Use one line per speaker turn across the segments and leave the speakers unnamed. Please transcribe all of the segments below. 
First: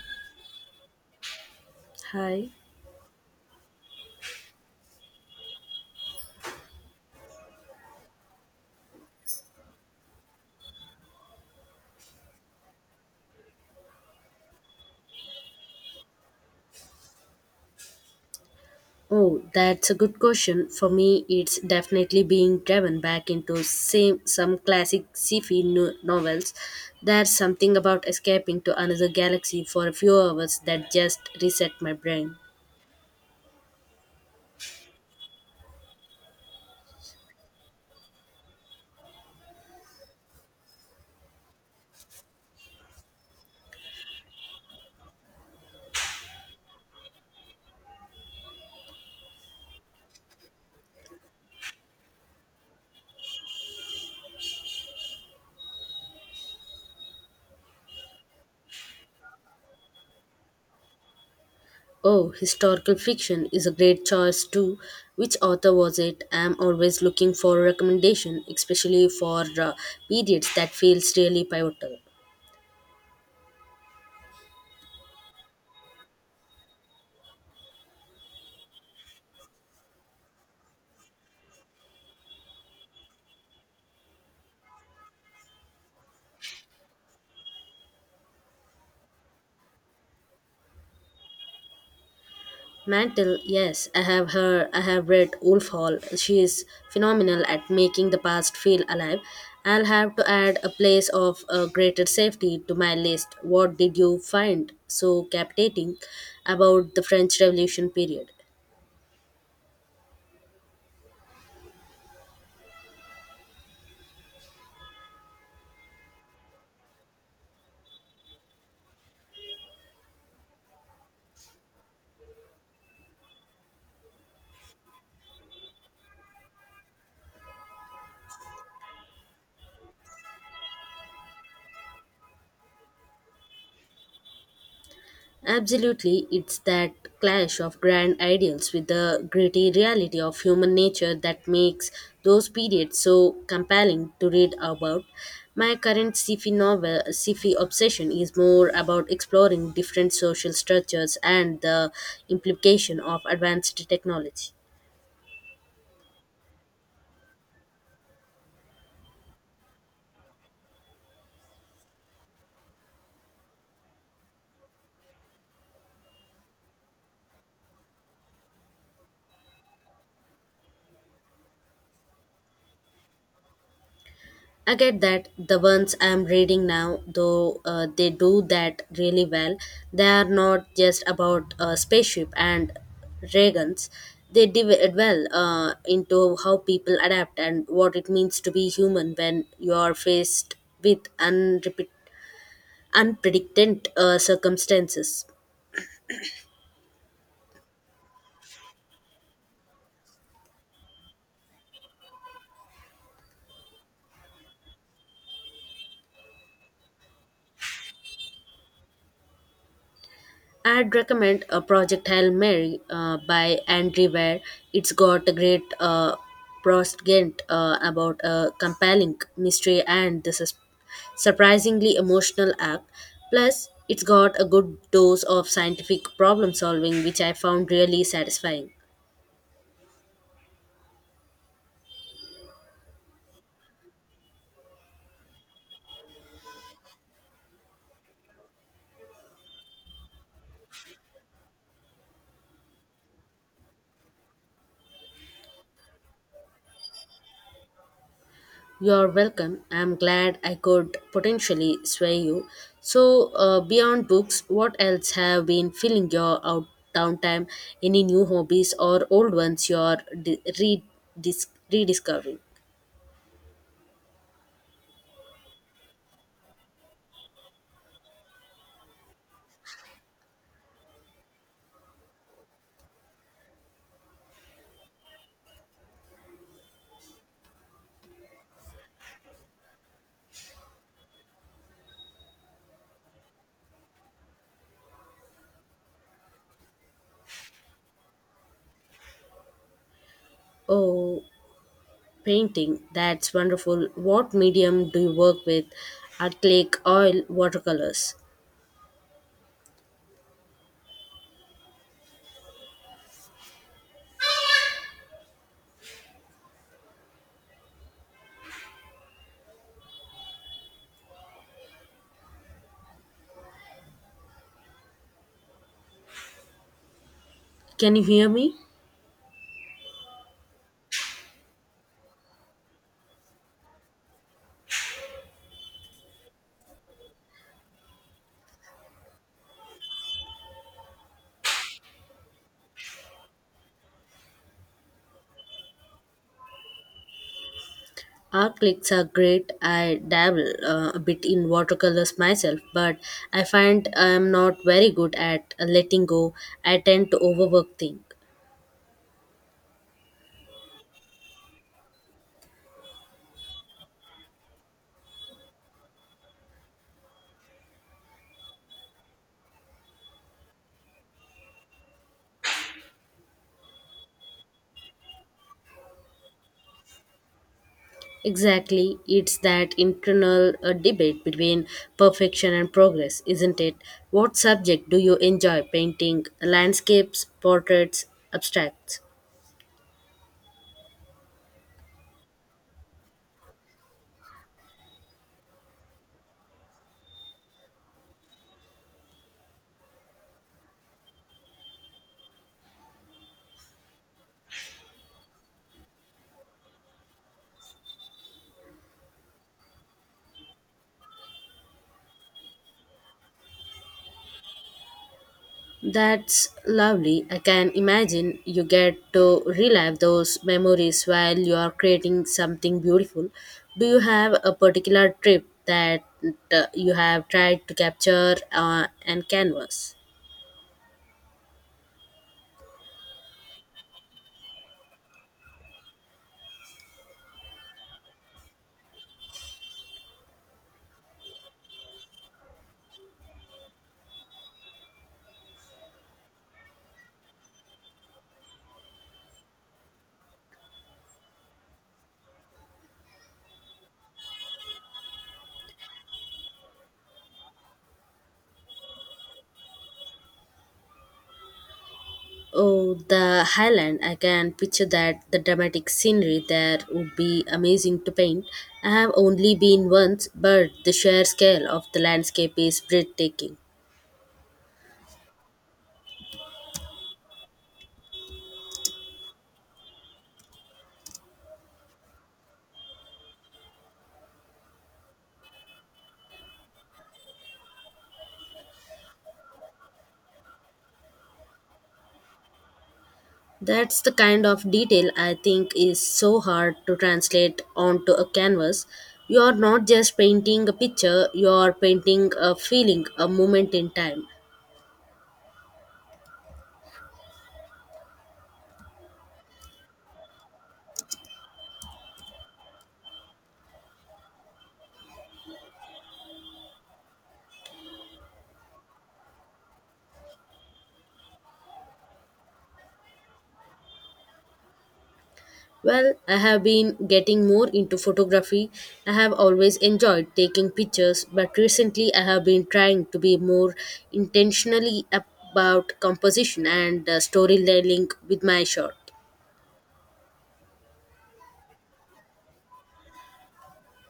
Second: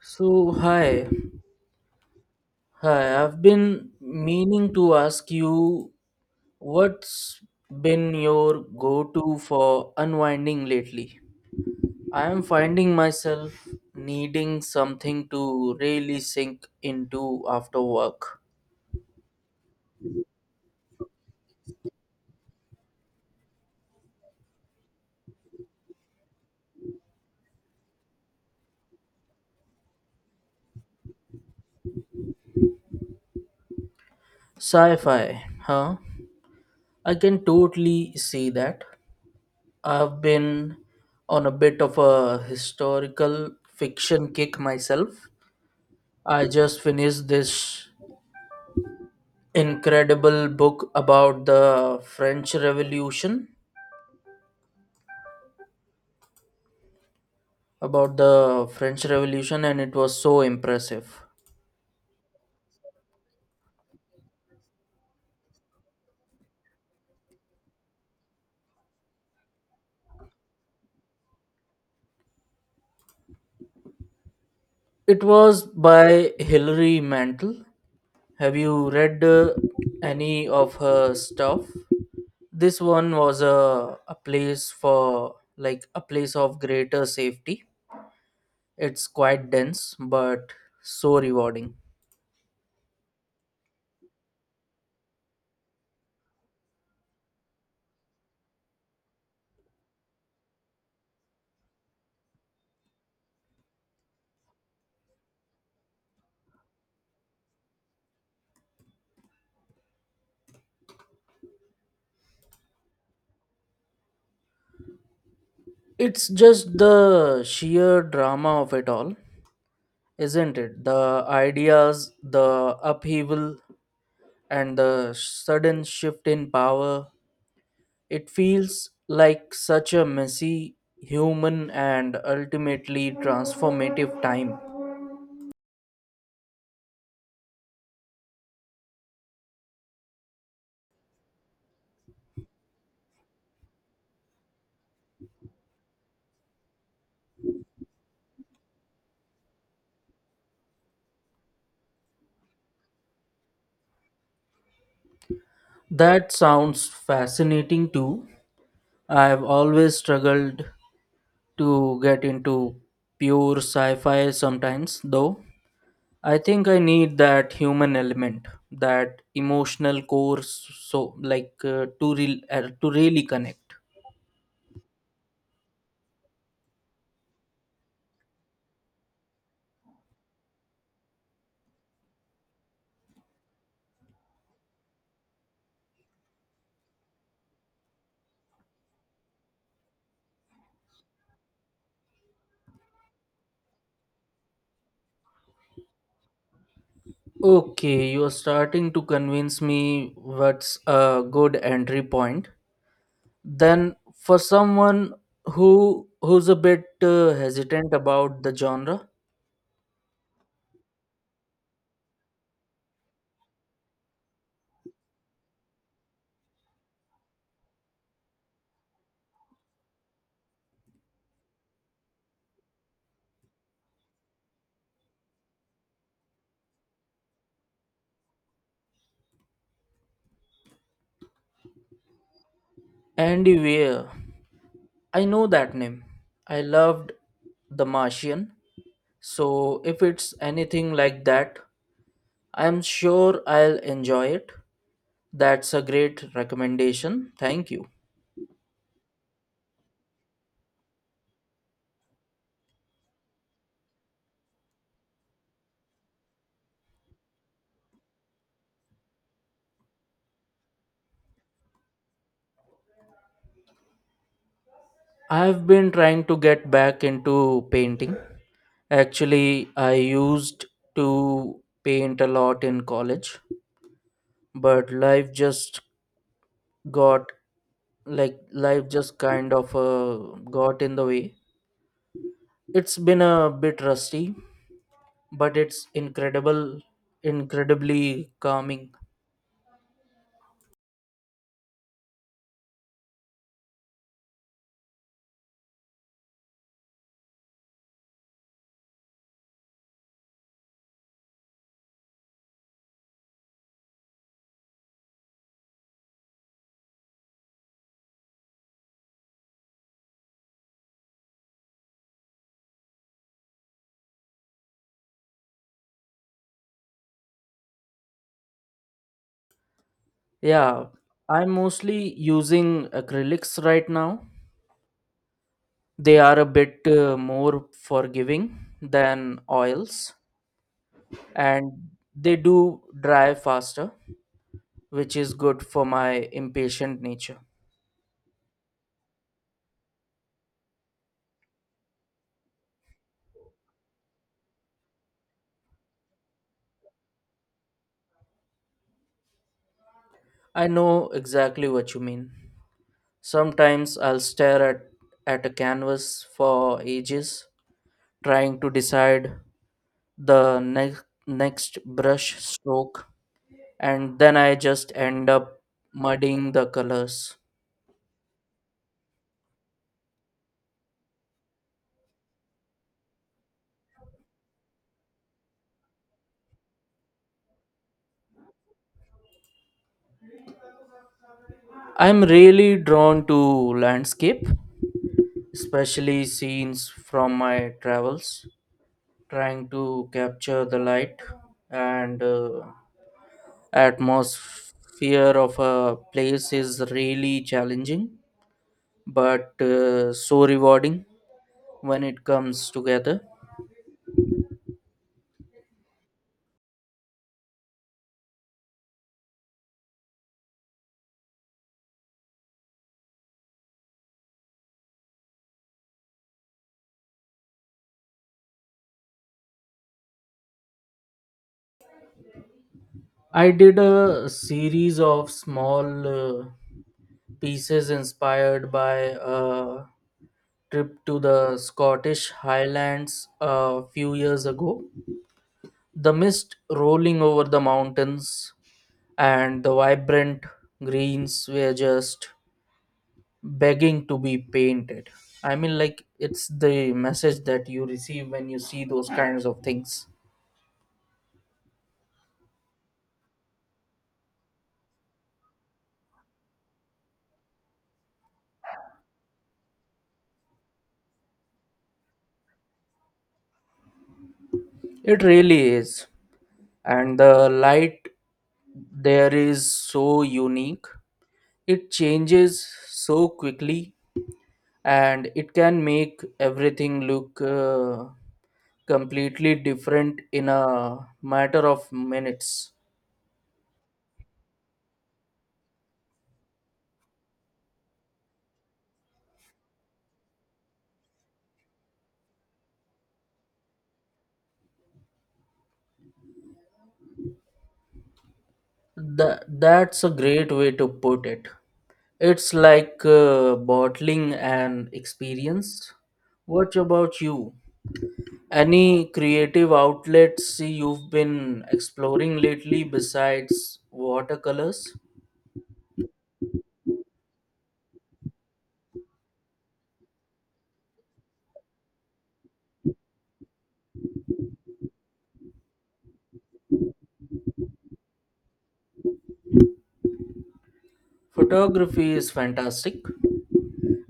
So, hi.
Hi.
Hi, I've been meaning to ask you what's been your go to for unwinding lately? I am finding myself needing something to really sink into after work.
Oh, that's a good question. For me, it's definitely being driven back into some classic sci-fi novels. There's something about escaping to another galaxy for a few hours that just reset my brain.
Sci fi, huh? I can totally see that. I've been on a bit of a historical fiction kick myself. I just finished this incredible book about the French Revolution, and it was so impressive.
Oh, historical fiction is a great choice too. Which author was it? I'm always looking for recommendation, especially for periods that feels really pivotal.
It was by Hilary Mantel. Have you read any of her stuff? This one was a place for like a place of greater safety. It's quite dense, but so rewarding.
Mantle, yes, I have her. I have read Wolf Hall. She is phenomenal at making the past feel alive. I'll have to add a place of greater safety to my list. What did you find so captivating about the French Revolution period?
It's just the sheer drama of it all, isn't it? The ideas, the upheaval, and the sudden shift in power. It feels like such a messy, human, and ultimately transformative time.
Absolutely, it's that clash of grand ideals with the gritty reality of human nature that makes those periods so compelling to read about. My current sci-fi obsession, is more about exploring different social structures and the implication of advanced technology.
That sounds fascinating too. I've always struggled to get into pure sci fi sometimes, though. I think I need that human element, that emotional core, so like to really connect.
I get that the ones I'm reading now, though they do that really well, they are not just about spaceship and Reagans. They delve into how people adapt and what it means to be human when you are faced with unpredicted circumstances.
Okay, you're starting to convince me, what's a good entry point then for someone who's a bit hesitant about the genre?
I'd recommend a Project Hail Mary by Andrew Ware. It's got a great proscent about a compelling mystery and the is surprisingly emotional act. Plus, it's got a good dose of scientific problem solving, which I found really satisfying.
Andy Weir. I know that name. I loved The Martian. So if it's anything like that, I'm sure I'll enjoy it. That's a great recommendation. Thank you.
You're welcome. I'm glad I could potentially sway you. So, beyond books, what else have been filling your out downtime? Any new hobbies or old ones you're rediscovering?
I've been trying to get back into painting. Actually, I used to paint a lot in college, but got life just kind of got in the way. It's been a bit rusty, but incredibly calming.
Oh, painting. That's wonderful. What medium do you work with? Acrylic, oil, watercolors. Can you hear me?
Yeah, I'm mostly using acrylics right now. They are a bit more forgiving than oils and they do dry faster, which is good for my impatient nature.
Acrylics are great. I dabble a bit in watercolors myself, but I find I am not very good at letting go. I tend to overwork things.
I know exactly what you mean. Sometimes I'll at a canvas for ages, trying to decide the next brush stroke, and then I just end up muddying the colors.
Exactly, it's that internal debate between perfection and progress, isn't it? What subject do you enjoy painting? Landscapes, portraits, abstracts?
I'm really drawn to landscape, especially scenes from my travels. Trying to capture the light and atmosphere of a place is really challenging but so rewarding when it comes together.
That's lovely. I can imagine you get to relive those memories while you are creating something beautiful. Do you have a particular trip that you have tried to capture and canvas?
I did a series of small pieces inspired by a trip to the Scottish Highlands a few years ago. The mist rolling over the mountains and the vibrant greens were just begging to be painted. I mean, like, it's the message that you receive when you see those kinds of things.
Oh, the Highland. I can picture that the dramatic scenery there would be amazing to paint. I have only been once, but the sheer scale of the landscape is breathtaking.
It really is. And the light there is so unique. It changes so quickly and it can make everything look completely different in a matter of minutes.
That's the kind of detail I think is so hard to translate onto a canvas. You are not just painting a picture, you are painting a feeling, a moment in time.
That's a great way to put it. It's like bottling an experience. What about you? Any creative outlets you've been exploring lately besides watercolors?
Well, I have been getting more into photography. I have always enjoyed taking pictures, but recently I have been trying to be more intentionally about composition and storytelling with my shot.
Photography is fantastic.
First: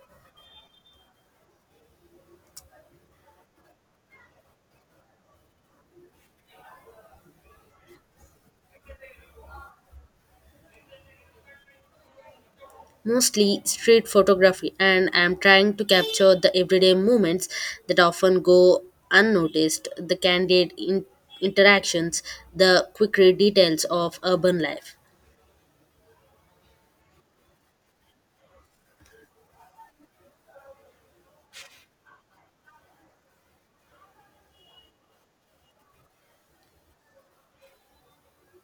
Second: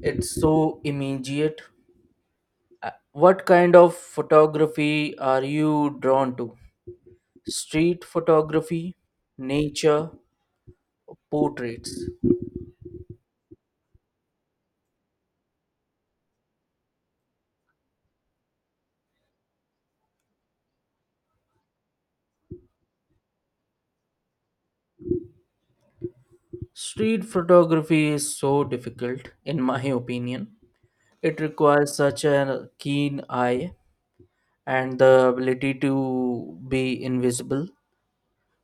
It's so immediate. What kind of photography are you drawn to? Street photography, nature, portraits?
Mostly street photography, and I'm trying to capture the everyday moments that often go unnoticed, the candid interactions, the quicker details of urban life.
Street photography is so difficult, in my opinion. It requires such a keen eye and the ability to be invisible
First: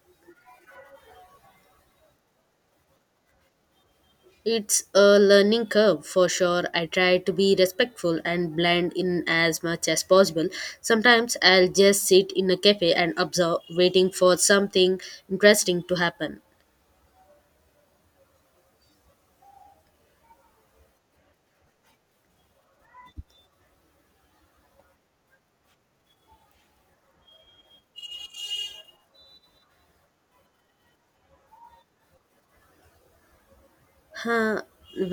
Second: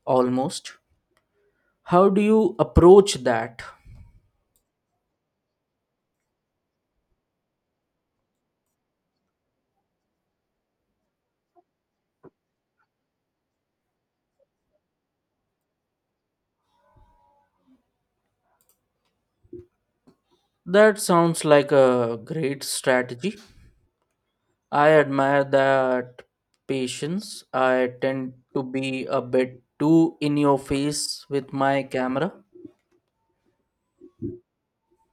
almost. How do you approach that?
It's a learning curve for sure. I try to be respectful and blend in as much as possible. Sometimes I'll just sit in a cafe and observe, waiting for something interesting to happen.
That sounds like a great strategy. I admire that patience. I tend to be a bit too in your face with my camera.
Huh.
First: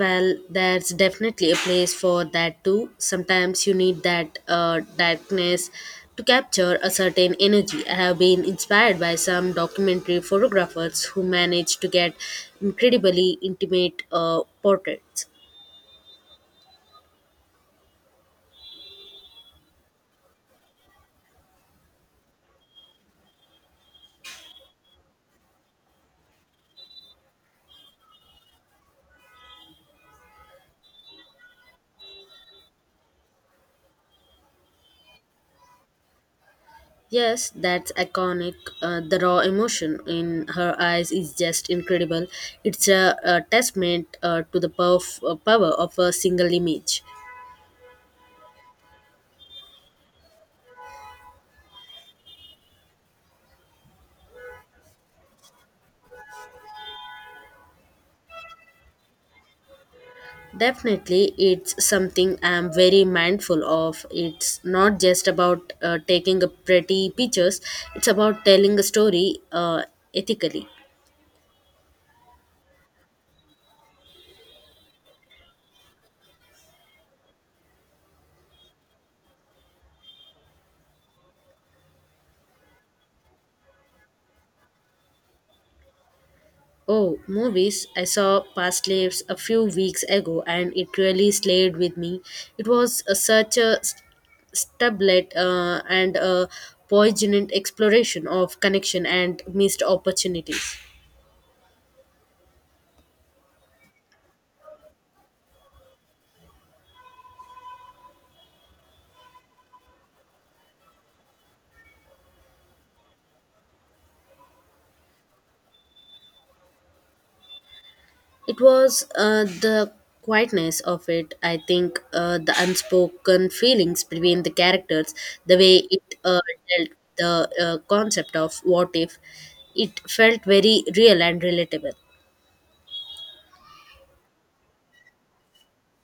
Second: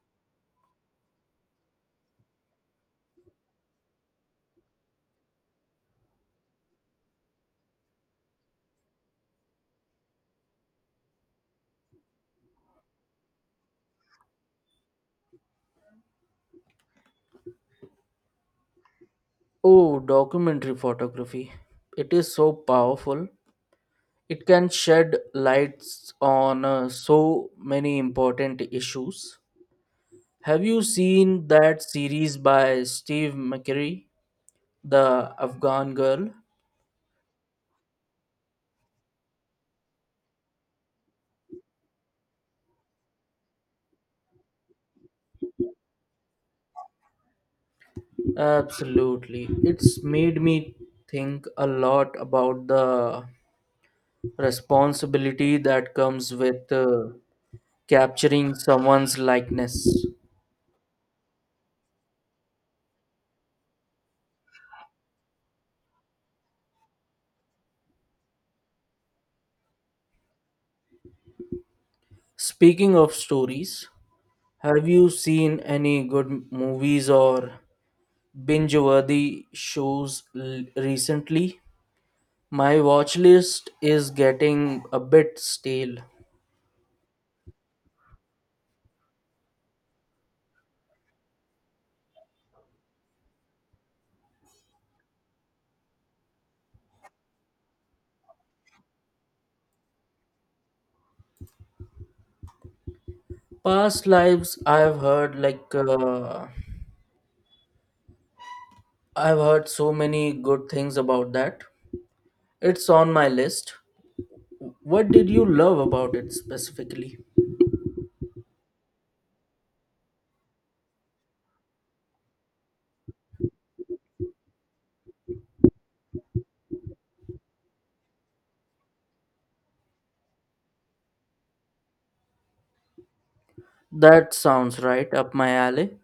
Well, there's definitely a place for that too. Sometimes you need that darkness to capture a certain energy. I have been inspired by some documentary photographers who manage to get incredibly intimate portraits.
Oh, documentary photography. It is so powerful. It can shed lights on so many important issues. Have you seen that series by Steve McCurry, The Afghan Girl?
Yes, that's iconic. The raw emotion in her eyes is just incredible. It's a testament to the power of a single image.
Absolutely. It's made me think a lot about the responsibility that comes with capturing someone's likeness.
Definitely, it's something I'm very mindful of. It's not just about taking a pretty pictures, it's about telling a story ethically.
Speaking of stories, have you seen any good movies or binge-worthy shows recently? My watch list is getting a bit stale.
Oh, movies. I saw Past Lives a few weeks ago and it really slayed with me. It was such a stablet and a poignant exploration of connection and missed opportunities.
Past lives, I've heard so many good things about that. It's on my list. What did you love about it specifically?
It was the quietness of it, I think, the unspoken feelings between the characters, the way it dealt the concept of what if. It felt very real and relatable.
That sounds right up my alley.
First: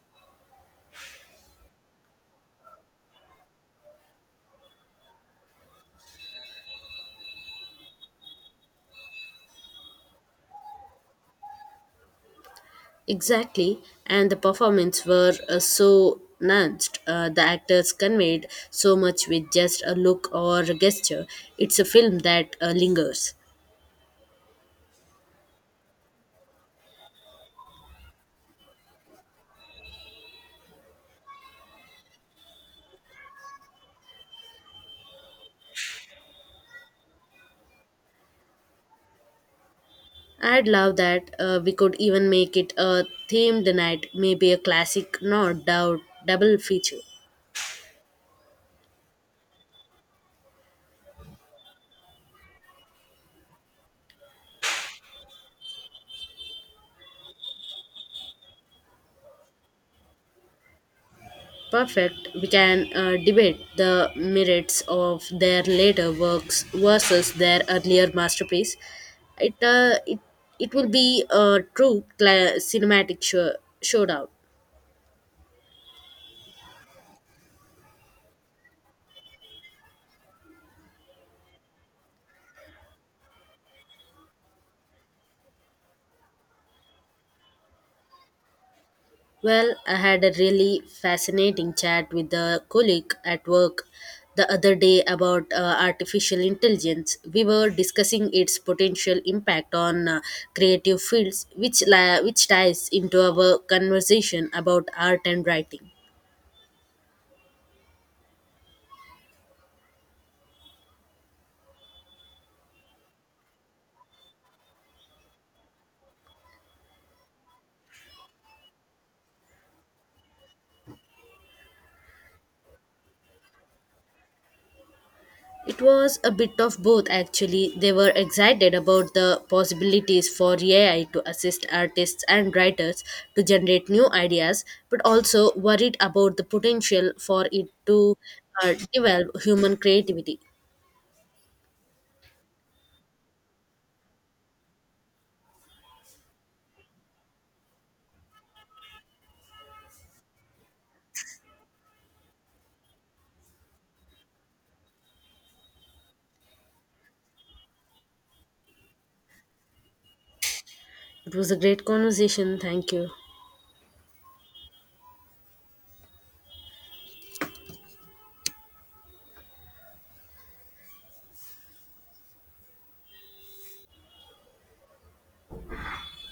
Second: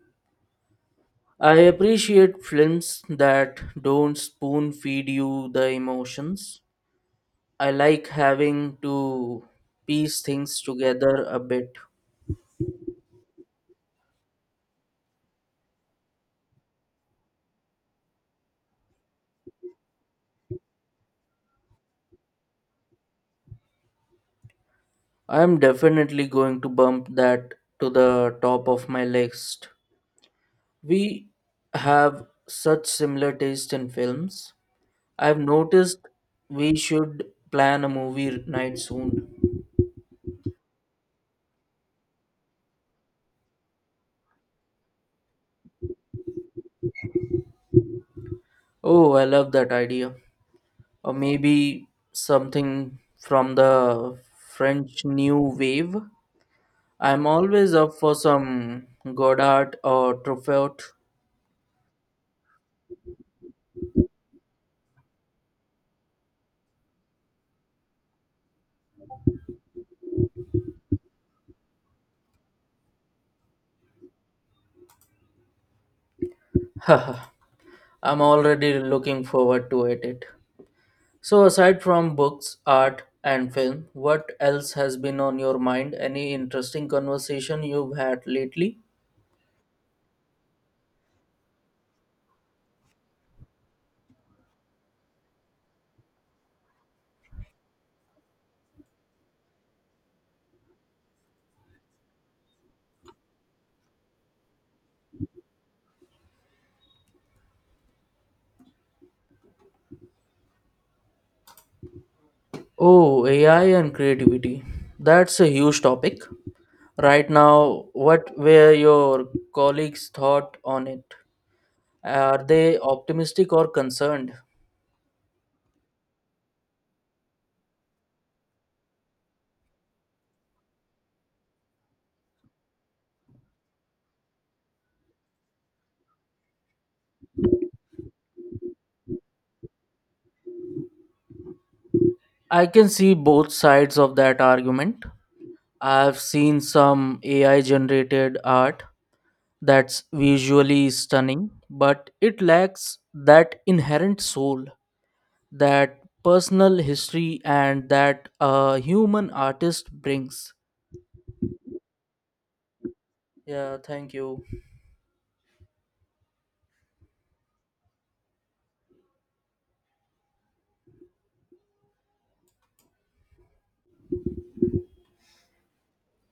I appreciate films that don't spoon feed you the emotions. I like having to piece things together a bit.
Exactly, and the performance were so nuanced. The actors conveyed so much with just a look or a gesture. It's a film that lingers.
I am definitely going to bump that to the top of my list. We have such similar taste in films, I've noticed. We should plan a movie night soon.
I'd love that. We could even make it a themed night, maybe a classic, not doubt, double feature.
Oh, I love that idea. Or maybe something from the French New Wave. I'm always up for some Godard or Truffaut.
Perfect. We can debate the merits of their later works versus their earlier masterpiece. It uh, it, it will be a true cinematic showdown.
I'm already looking forward to it. So, aside from books, art, and film, what else has been on your mind? Any interesting conversation you've had lately?
Well, I had a really fascinating chat with a colleague at work the other day about artificial intelligence. We were discussing its potential impact on creative fields, which ties into our conversation about art and writing.
Oh, AI and creativity. That's a huge topic. Right now, what were your colleagues' thought on it? Are they optimistic or concerned?
It was a bit of both actually. They were excited about the possibilities for AI to assist artists and writers to generate new ideas, but also worried about the potential for it to develop human creativity.
I can see both sides of that argument. I've seen some AI generated art that's visually stunning, but it lacks that inherent soul, that personal history, and that a human artist brings.
It was a great conversation. Thank you.
Yeah, thank you.